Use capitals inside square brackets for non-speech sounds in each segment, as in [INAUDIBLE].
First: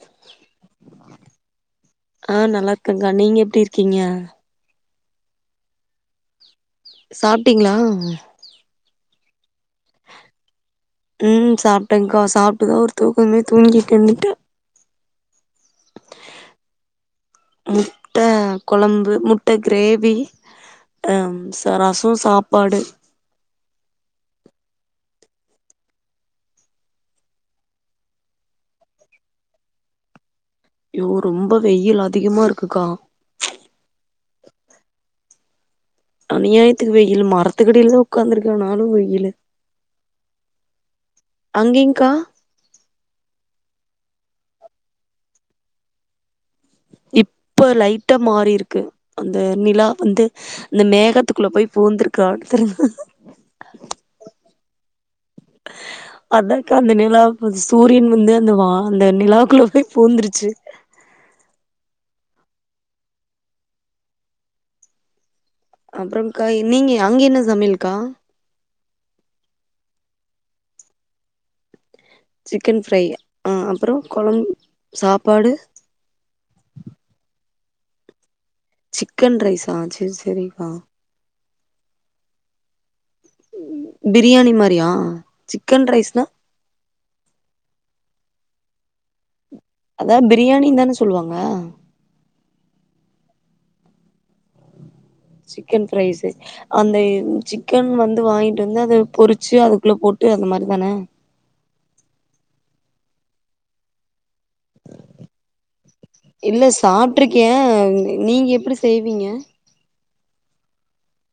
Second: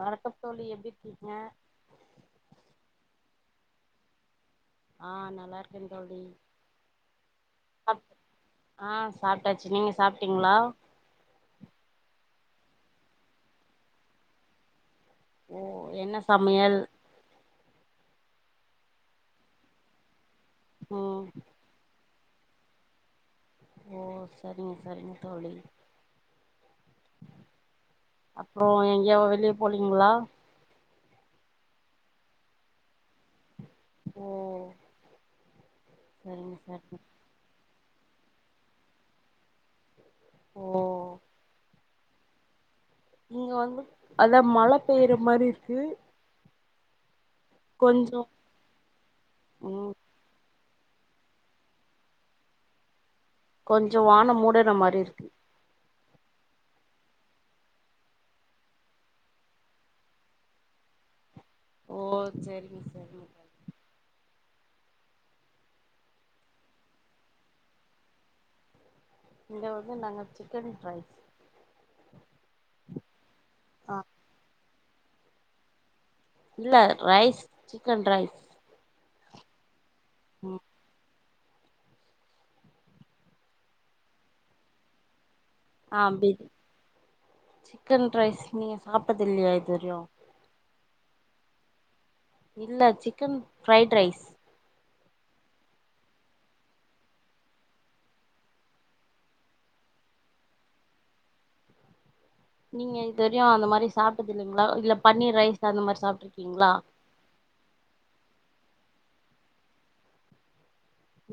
வணக்கம் தோழி எப்டிருக்கீங்க ஆ நல்லாருக்கேக்கா நீங்க எப்டி இருக்கீங்க ஆ நல்லாருக்கேன் தோழி சாப்ட்டீங்களா சாப்ட்டச்சு ம் சாப்ட்டேக்கா இப்ப தா ஒரு தூக்கமே தூங்கிட்டு வந்துட்ட ஓ என்ன சமையல் முட்ட கொழம்பு முட்ட கிரேவி ஆ ம் ச ரஸ் சாப்பாடு ஓ சரிங்க சரிங்க தோழி அப்றோ எங்கயா வெளிய போலிங்களா யோ ரொம்ப வெயில் அதிகமா இருக்குக்கா ஓ சரிங்க அநியாயத்துக்கு சரிங்க வெயில் மர த்துக்கடில தா உக்காந்துருக்கே ஆனாலும் வெயிலு ஓ அங்கெங் க்கா இங்க வந்து அதா மழ பெய்ற மாரி இருக்கு இப் இப்ப லைட்டா கொஞ்சோ மாறிருக்கு அந்த நிலா ம் வந்து இந்த மேகத்துக்குள்ள போய் பூந்துருக்கான்னு தெர்ல கொஞ்சோ வானோ மூடுன மாரி இருக்கு அதாக்கா அந்த நிலா சூரியன் வந்து அந்த வா அந்த நிலாக்குள்ள போய் பூந்துருச்சு ஓ சரிங்க சரிங்க அப்றோக்கா நீங்க அங்க என்ன சமையல்கா இங்க வந்து நாங்க சிக்கன் ரைஸ் சிக்கன் ஃப்ரை ஆ அப்பறோ கொழம் சாப்பாடு இல்ல ரைஸ் சிக்கன் ரைஸ் சிக்கன் ரைஸா செரி ம் செரிக்கா பிரியாணி மாரியா சிக்கன் ரைஸ்னா ஆம்பி சிக்கன் ரைஸ் நீங்க சாப்டது இல்லயா இ அதா பிரியாணிந்தான சொல்லுவாங் ங்க இல்ல chicken fried rice chicken fresh அந்த சிக்கன் வந்து வாங்கிட்டு வந்து அத பொறிச்சு அதுக்குள்ள போட்டு அந்த மாறி தான நீங்க இதொரியு அந்த மாறி சாப் டது இல்லைங்களா இல்ல பன்னீர் ரைஸ் அந்த மாறி சாப்ட்டு இல்ல இருக்கீங்களா செய்விங்க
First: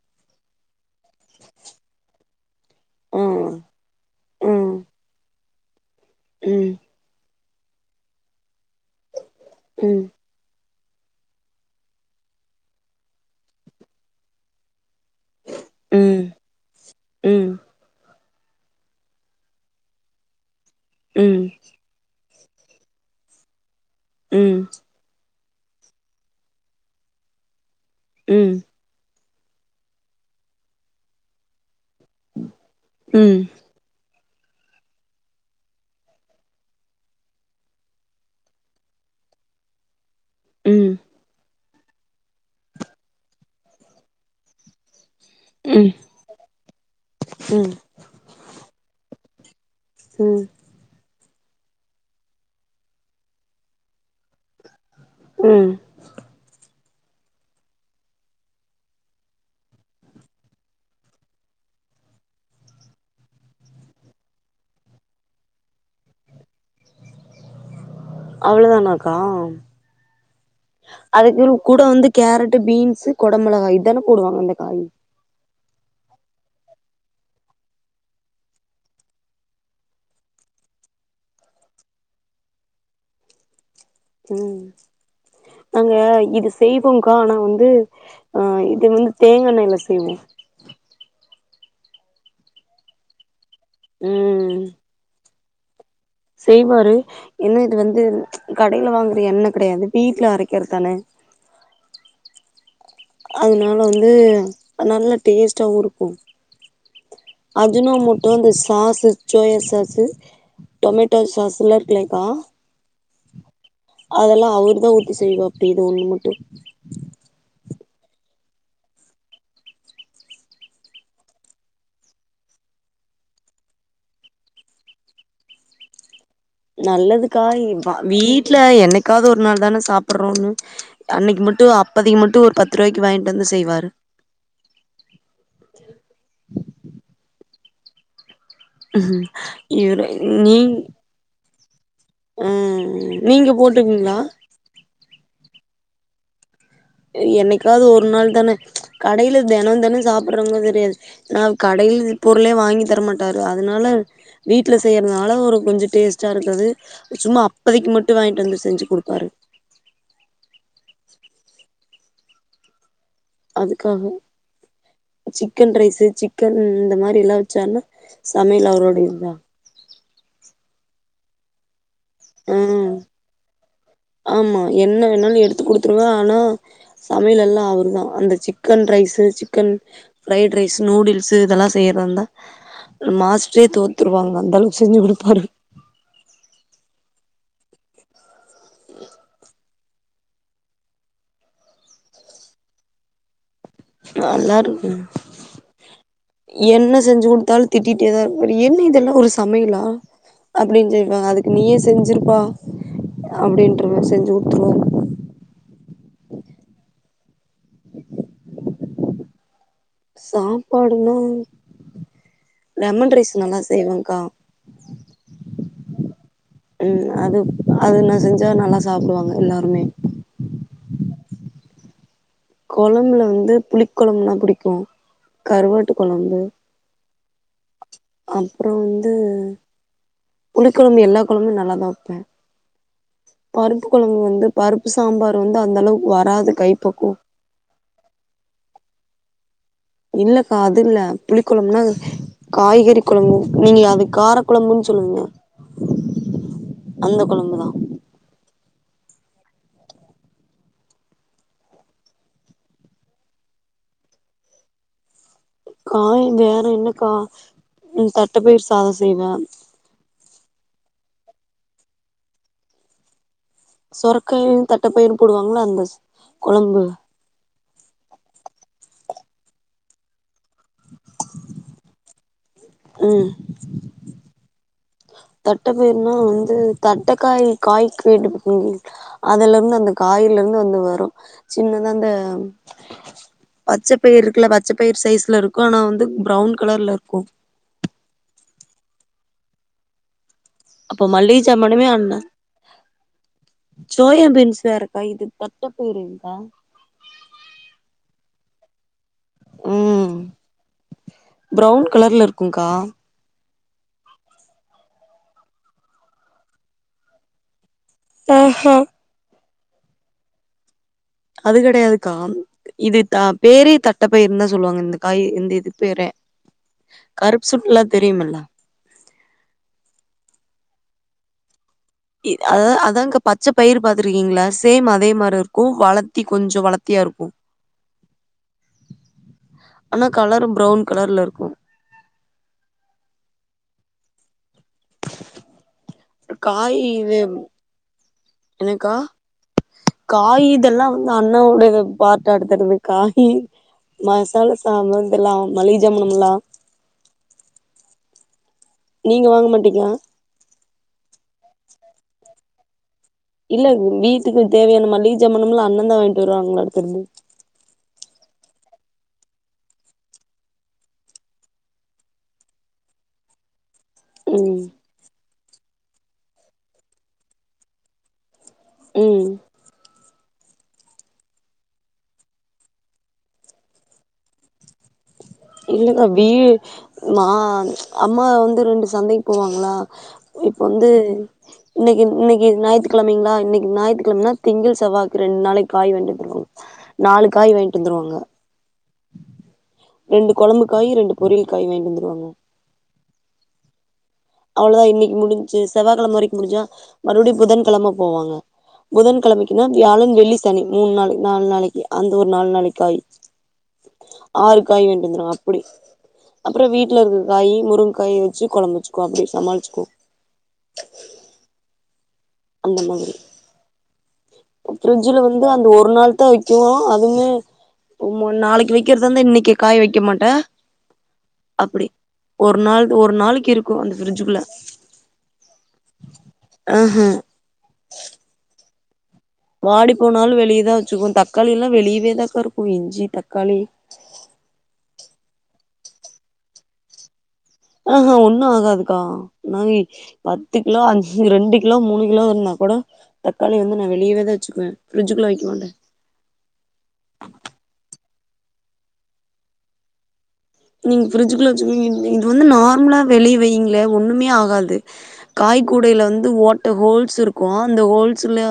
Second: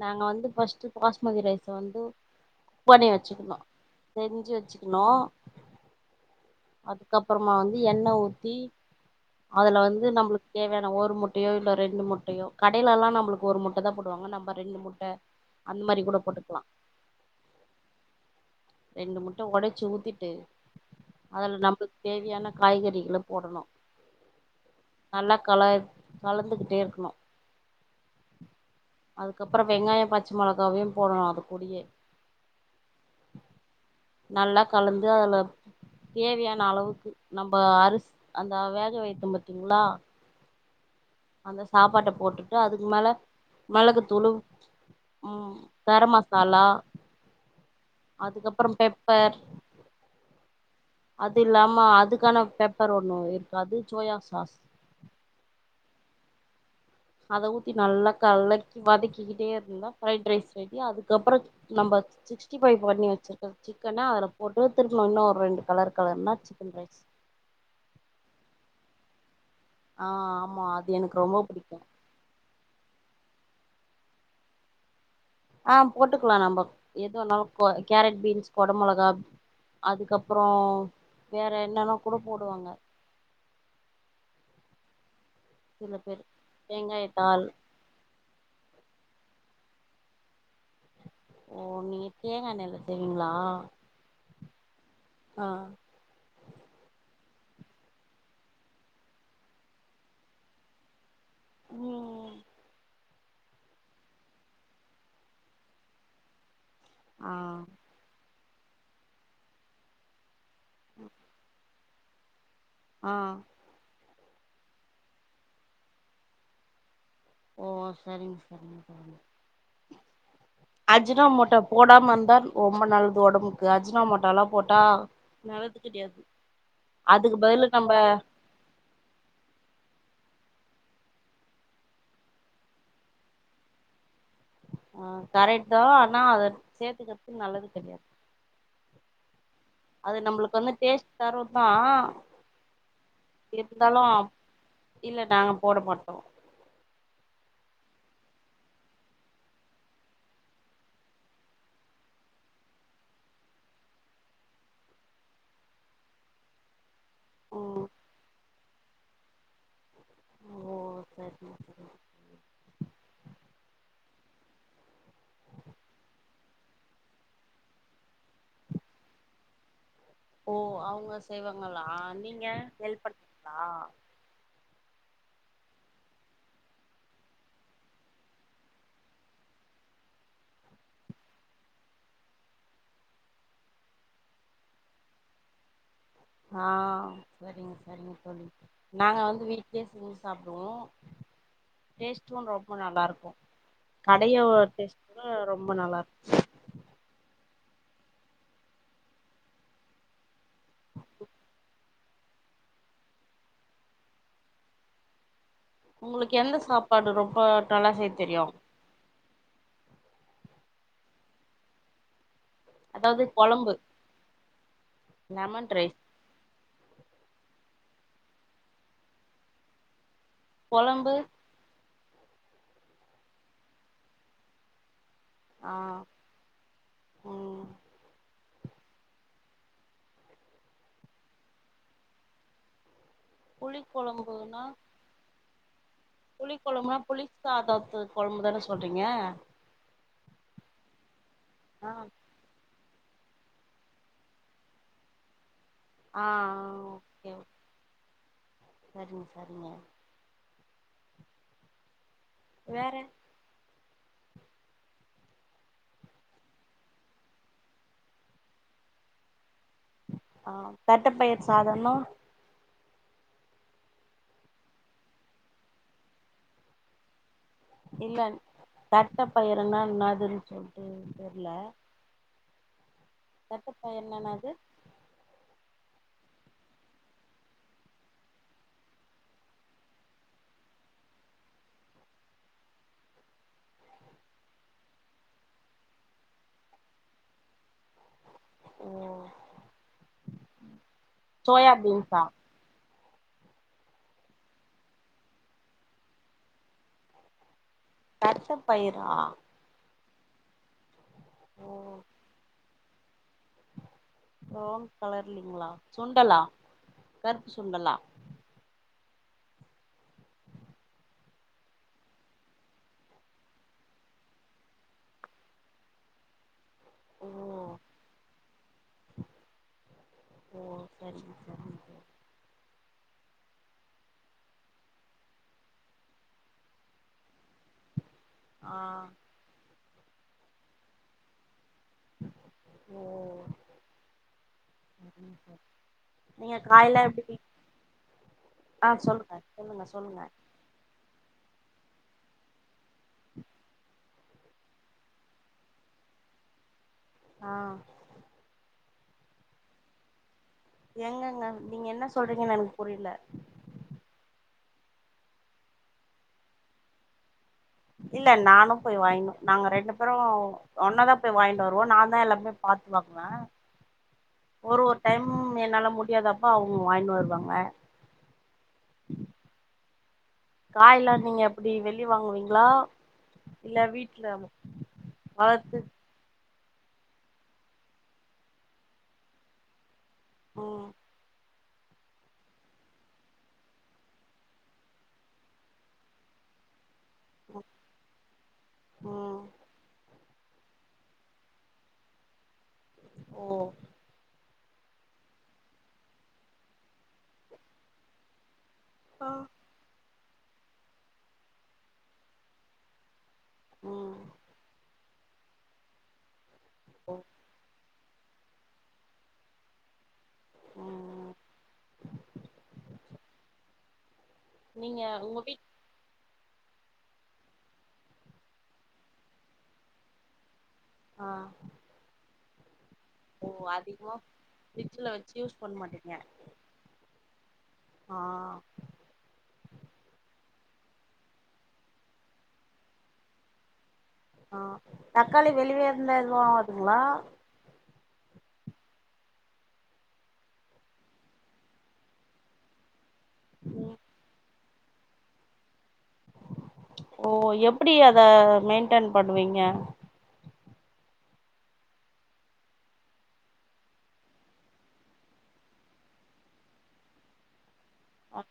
நாங்க வந்து பஸ்ட் பாஸ்மதி ரைஸ் வந்து க் பண்ணி ம் வச்சுரோந்தோ செஞ்சி வச்சுக்கணு உம் அப்பறமா வந்து எண்ண ஊத்தி அதுல ம் வந்து நம்ளுக்கு தேவயான ஒரு முட்டையோ இல்ல ரெண்டு முட்டையோ கடைலயெல்லா நம்ளுக்கு ஒரு முட்டை தா போடுவாங்க நம்ப ரெண்டு முட் ட அந்த மாறி கூட ம் போட்டுக்லா ம் ரெண்டு முட்ட ஒடச்சி ஊத்திட்டு ம் அதுல நம்ளுக்கு தேவையான காய்கறிகள போடணு உம் நல்லா கல கலந்துகிட்டே இருக்கணு ம் ம் அதுக்கப்பறோ வெங்காயோ பச் மொளகாவையு போடணு அது கூடயே ம் நல்லா கலந்து அதுல தேவையான அளவுக்கு நம்ம அரிசி அந்த வேக வைத்தம் பத்தீங்களா உம் அந்த சாப்பாட்ட போட்டுட்டு அதுக்கு மேல மிளகு துளு கரம் மசாலா அதுக்கப்பறே பெப்பர் உம் அது இல்லாம அதுக்கான பெப்பர் ஒண்ணு இருக்கு அது சோயா சாஸ் உம் அத ஊத்தி நல்லா கலக்கி வதக்கிக்கிட்டே இருந்தா ப்ரைட் ரைஸ் ரெடி அதுக்கப்றோ நம்ம சிக்ஸ்டி பைவ் பண்ணி வச்சிருக்க சிக்கன அதுல போட்டு திருக்கணும் இன்னு ஒரு ரெண்டு கலர் கலர்னா சிக்கன் ரைஸ் அவ்ளோவுதானாக்கா ஆ ஆமா அது எனக்கு ரொம்ப பிடிக்கும் பீன்ஸ் குடமிளகாய் இதானே போடுவாங்க ந்த காய் எதுவேணாலு கேரட் பீன்ஸ் குட மிளகா அதுக்கப்புறோ வேற என்னன்னா கூட போடுவாங்க ம் நாங்க சில பேர் இது செய்வோக்கா ஆனா தேங்காய்த்தாள் வந்து ஆ இது வந்து தேங்கயெண்ணலே செய்வோ ஓ நீங்க தேங்கயெண்ணலே செய்வீங்களா ம் ஆ செய்வாரு என்னா இது வந்து கடையில வாங்குற எண்ண கெடையாது வீட்ல அரக்கிறது தான ம் அதனால வந்து நல்ல டேஸ்டாவு இருக்கூ ஆ அஜினமோட் இந்த சாசு சோயா சாசு டொமேட்டோ சாஸ்லா [UNINTELLIGIBLE] ஆ அதெல்லாம் அவர் தான் ஊத்தி செய்வோ அப்டின்னு இது ஒன்னு மட்டும் அஜினா மோட்டோ போடாம இருந்தா ரொம்ப நல்லது ஒடம்புக்கு அஜினா மோட்டோலா போட்டா நல்லது கெடையாது அதுக்கு நல்லதுக்கா பதிலு நம்ப வீட்டல என்னக்காது ஒரு நாள் தான சாப் றோ அன்னைக்கு மட்டும் அப்தைக்கு மட்டும் ஒரு பத்து ரூவாய்க்கு வாங்கிட்டு வந்து செய்வாரு ஆ கரெட் தான் ஆனா அத சேத்துக்கிறதுக்கு நல்லது செரியா இவரு அது நம்பளுக்கு வந்து டேஸ்ட் தரும் ஆ ம் நீங்க போட்டுறிங்ளா இல்ல நாங்க போட மாட்டோ என்னைக்காவது ஒரு நாள் தான கடையில தெனம் தெனம் சாப்பிடுறவங்க தெரியாது நான் கடையில பொருளே வாங்கி தரமாட்டாரு அதனால வீட்டுல செய்யறதுனால ஒரு கொஞ்சம் டேஸ்ட்டா இருக்குது சும்மா ம் அப்பதைக்கு மட்டும் வாங்கிட்டு வந்தது செஞ்சி குடுப்பாரு ஓ செரி செரி அதுக்காக சிக்கன் ரைஸு சிக்கன் இந்த மாரில்லா வச்சான்னா சமைல் அவரோட இதா ஓ அவுங்க செய்வாங்களா நீங்க ஆ ஹெல்ப் பண்வீங்ளா ஆமா என்ன வேணாலு எடுத்து குடுத்துருவே ஆனா சமையலெல்லா அவரு தான் அந்த chicken rice chicken fried rice noodles இதெல்லா செய்றாந்தா மாஸ்ட்றே தோத்துருவாங்க அந்த அளவுக் செஞ்சி குடுப்பாரு ஆஹ் செரிங்க செரிங்க தோழி நாங்க வந்து வீட் பேஸ்மோது சாப்டுவோ டேஸ்ட்டு ரொம்ப நல்லா இருக்கும் கடையோ நல்லாருக்கு டேஸ்ட் கூட ரொம்ப நல்லா இரு திட்டிட்டேதான் இருக் என்ன இதெல்லாம் ஒரு சமையெலா அப்டின் சொய்ப்பா அதுக்கு நீயே செஞ்சிர்ப்பா அப்டின்றுவ செஞ்சி குடுத்துருவாரு உங்களுக்கு எந்த சாப்பாடு ரொம்ப டொலாஹே தெரியும் சாப்பாடுனா லெமன் அதாவது ரைஸ் நல்லா கொழம்பு செய்வேங்கா லெமன் ரைஸ் உம் அது அது நா செஞ்சா நல்லா சாப்டுவாங்க எல்லாருமே கொழம்பு கொழம்புல வந்து புளிக் கொழம்புனா புடிக்கும் ஆ கருவாட்டு கொழம்பு ம் அப்றோ வந்து புளி கொழம்பு எல்லா கொழம்ப்மே நல்லாதா வெப்பேன் புளி பருப்பு கொழம்பு வந்து கொழம்புன்னா பருப்பு சாம்பாரு வந் து அந்தளவு புளி கொழம்புனா புளி சாதத்து கொழம்புதான சொல்றீங்க இல்லக்கா அது இல்ல புளிக்கொழம்புனா ஆ காய்கெறி கொழம்பும் நீங்க அது கார கொழம்புன்னு சொல்லுவீங்க ஆஹ் ஓகே அந்த ஓ கொழம்புதா சரிங்க சரிங்க வேற காய் வேற என்னக்கா உம் தட்டப்பயிர் சாத செய்வேன் ஆஹ் தட்டப்பயிர் சாதனா சொரக்காயும் தட்டப்பயிறும் போடுவாங்களா அந்த ச கொழம்பு இல்ல தட்ட பயிறுனா இண்ணாதுன் சொல்ட்டு தெர்லெ ம் தட்டப்பயிர்ன் என்னாது தட்டப்பயிர்னா வந்து தட்டக்காய் காய் காய்கு எடுப்பு அதுல இருந்து அந்த காயல இருந்து வந்து வரும் சின்னதா அந்த பச்ச பயிர் இருக்குல பச்ச பயிர் சைஸ்ல இருக்கும் ஆனா வந்து ப்ரௌன் கலர்ல இருக்கும் ஓ அப்போ மல்லிக சோயா ஜாமனுமே அந்த பீன்ஸா சோயம்பீன்ஸ் வேறக்கா இது தட்டபயிறுங்கா தட்ட பயிரா ம் ஓ ப்ரௌன் கலர்ல இருக்குங்கா ப்ரோன் கலர் இல்லீங்ளா சுண்டலா கருப்பு சுண்டலா ஹாக்கா அது கிடையாதுக்கா இது த பேரு தட்டப்பயரு தா சொல்லுவாங்க இந்த காய் இந்த இது பேரே ஓ கருப்பு சுண்டல்னா தெரியுமுல்ல ஓ சரிங்க சரிங்க தோழி அத அதாங்க பச்ச பயிரு பாத்துருக்கீங்களா சேம் அதே மாரி இருக்கூ வளத்தி கொஞ்சோ வளத்தியா இருக்கூ ஆ ஆனா கலர் ப்ரவுன் கலர்ல இருக்கும் ஓ சரிங்க தோழி நீங்க காய் காய்லா இது எப்டி ஆ என்னக்கா சொல்லுங்க சொல்லுங்க சொல்லுங்க காய் இதெல்லாம் அண்ணாவுடைய பாட்ட எடுத்துறது காய் மசாலா சாமா இதெல்லா மளிக ஜாமான்கலெல்லா ஆ நீங்க வாங்க மாட்டீங்ளா எங்கங்க நீங்க என்ன சொல்றீங்கன்னு எனக்கு புரியல இல்ல வீட்டுக்கு தேவையான மளிஹ் ஜாமானுலா அண்ணே தா வாங்கிட்டு வருவாங்களா கேட்டேன் இல்ல நானு போய் வாயினு நாங்க ரெண்டு பேரும் ஒன்னதா போய் வாங்கிட்டு வருவோ நா தான் எல்லாமே பாத்து வாங்குவே ம் ஒரு ஒரு டைம் என்னால முடியாதப்ப அவுங்க வாங்கினு வருவாங்க உம் காயிலா நீங்க எப்புடி வெளிய வாங்குவீங்களா இல்ல வீட்டுல இல்ல கா வீ நா அம்மா வந்து ரெண்டு சந்தைக் போவாங்களா இப்ப வந்து ம் இன்னைக்கி இன்னைக்கி ஞாயித்துக்கிழமைங்களா இன்னைக்கு ஞாயித்துக்கிழமனா திங்கள் செவ்வாக்கு ரெண்டு நாளைக்கு காய் வாங்கிட் வந்துருக்கு நாலு காய் வாங்கிட்டு வந்துருவாங்க உம் ரெண்டு கொழம்பு காய் ரெண்டு பொரியல் காய் வாங்கிட்டு வந்துருவாங்க ஓ அவ்ளோதா இன்னைக்கு முடுன்ச்சு செவ்வாக்கிழம வரைக்கு முடிஞ்சா மறுபடியு புதன்கிழம போவாங்க புதன் கிழமக்கினா வியாழன் வெள்ளி சனி மூணு நாளு நாலு நாளைக்கு அந்த ஒரு நாலு நாளைக்கு காய் ம் ஆறுக்காய் வேணூ வந்துரு அப்புடி அப்புறோ வீட்டுல ஓ இருக்க காய் முருங்க காய் வச்சு கொழம்பு வச்சு அப்புடி சமாளிச்சுக்குவோ ம் அந்த மாதிரி நீங்க ஃப்ரிட்ஜுல உங்க வந்து வீட் அந்த ஒரு நாள் தா நா அதுமே நொம்ம நாளைக்கு வக்கிறதாருந்த இன்னைக்கி காய் வைக்க மாட்டே ஆஹ் அப்டி ஒரு நாள் ஒரு நாளைக்கு ஓ இருக்கு அந்த அதிகமா ஃப்ரிட்ஜுக்குள்ள ஃப்ரிஜுல வச்சு யூஸ் பண்ண மாட்டிங்க. ஆஹ ஆஹ்... வாடி போனாலு வெளியதான் வச்சுக்குவோ தக்காளிலா வெளியவேதாக்காருக்கு இஞ்சி தக்காளி ஆஹ் தக்காளி வெளிய இருந்தா எதும் ஆதுங்களா ஆஹ்ஹா.. ஒண்ணு ஆகாதுக்கா. பத்து கிலோ அ ரெண்டு கிலோ மூணு கிலோ இருந்தா கூட தக்காளி வந்து ம் நா வெளியவேதான் வச்சுக்குவே ஃப்ரிட்ஜுக்குள்ள வக்கமாட்டே ஓ எப்டி அத மெயின்டென் பண்ணுவீங்க நீங்க ஃப்ரிஜுக்குள்ள வச்சுகுவிங்க இது வந்து நார்மலா வெளிய வைங்களே ஒண்ணுமே ஆகாது. காய்கூடையில வந்து ஓட்ட ஹோல்ஸிருக்கு அந்த ஹோல்ஸ்ல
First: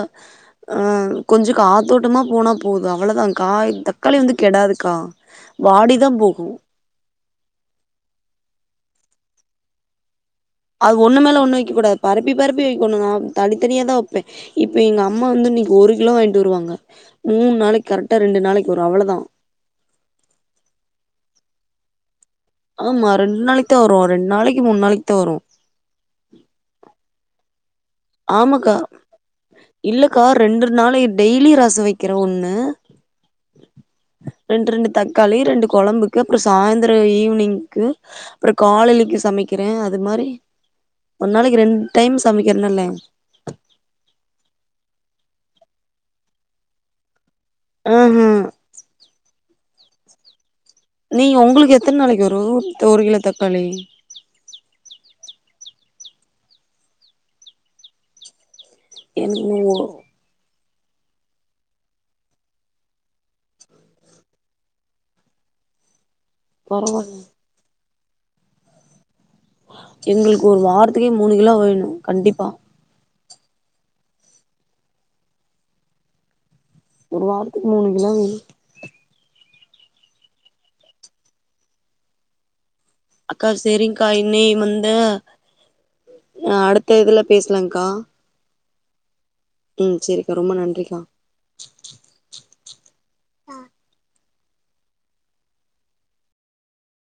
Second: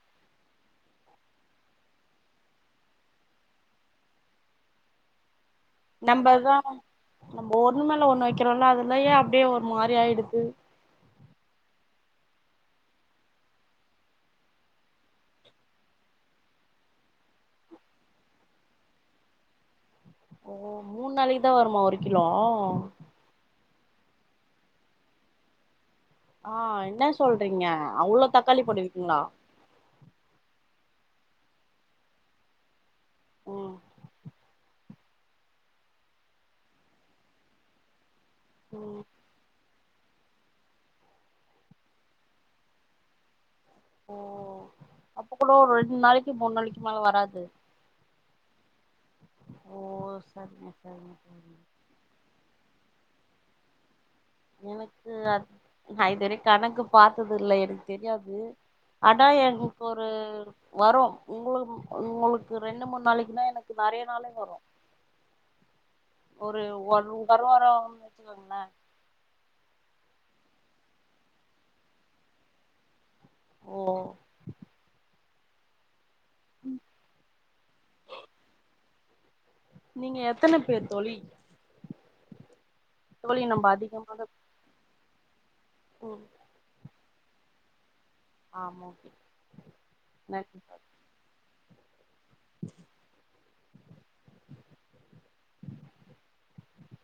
ஆஹ் கொஞ்சொம் காத்தோட்டமா போனா போதும் அவ்ளோதா காய் தக்காளி வந்து கெடாதுக்கா வாடிதான் போகும் நம்பதா நம்ம ஒண்ணு மேல ஒண்ணு வக்றோம்ல அதுலயே அப்டியே ஒரு மாரி ஆயிடுது. அது ஒண்ணு மேல ஒண்ணு வக்கக் கூடாது. பரப்பி பரப்பி வக்கணும். நா தனித்தனியா தான் வப்பேன். இப்ப எங்க அம்மா வந்து இன்னைக்கு ஒரு கிலோ வாய்ங்ட்டு வருவாங்க. மூணு நாளைக்கு கரெக்டா ரெண்டு நாளைக்கு வரும் அவ்வளதான். ஓ மூணு நாளிக்கு தா வருமா ஒரு கிலோ ஆமா ரெண்டு நாளிக்கு தா வரும் ரெண்டு நாளிக்கு மூணு நாளிக்கு தா வரும் ஆஹ் என்ன சொல்றீங்க அவ்ளோ தக்காளி ஆமக்கா போடுவீங்களா இல்லக்கா ரெண்டு நாளை டெய்லி ரசோ வக்கிறே ஒண்ணு ம் ரெண்டு ரெண்டு தக் காளி ரெண்டு கொழம்புக்கு அப்றொம் சாந்த்ரம் ஈவ்னிங்க்கு அப்றம் ம் காலைலைலுக்கு சமைக்க ஆ அது மாரி ஒரு நாளிக்கு ரெண்டைம் சமைக்கிறேனல்ல ஓ அப்ப கூடவா ஒரு ரெண்டு நாளிக்கு மூணு நாளிக்கு மேல வராது ஆஹ் ஹா ஓ செரிங்க நீ ஒங்களுக்கு எத்தன் நாளிக்கு வரும் ஒரு கிலோ தக்காளி எனக்கு அ நா இதுவரைக் கணக்கு பாத்ததில்ல எனக் தெரியாது அனா எனக்கு எனக்கொரு.. வரும் உங்க உங்களுக்கு ரெண்டு மூண் நாளிக்குனா எனக்கு நறைய நாளும் வரும். ஒரு ஒன் பரவால்ல தாரு வர [INAUDIBLE] எங்களுக்கு ஒரு வாரத்துக்கே மூணு கிலோ வேணும் கண்டிப்பா ஓ ஒரு வாரத்துக்கு மூணு கிலோ வேணும் நீங்க எத்தன பேர் தோழி தோழி அக்கா நம்ம சரிங்க அதிகமாக இனி வந்து ம் ஆஹ் அடுத் இதுல பேசலாங்க்கா ஆமா ஓகே உம் சரிக்கா ரொம்ப நன்றி நன்றிக்கா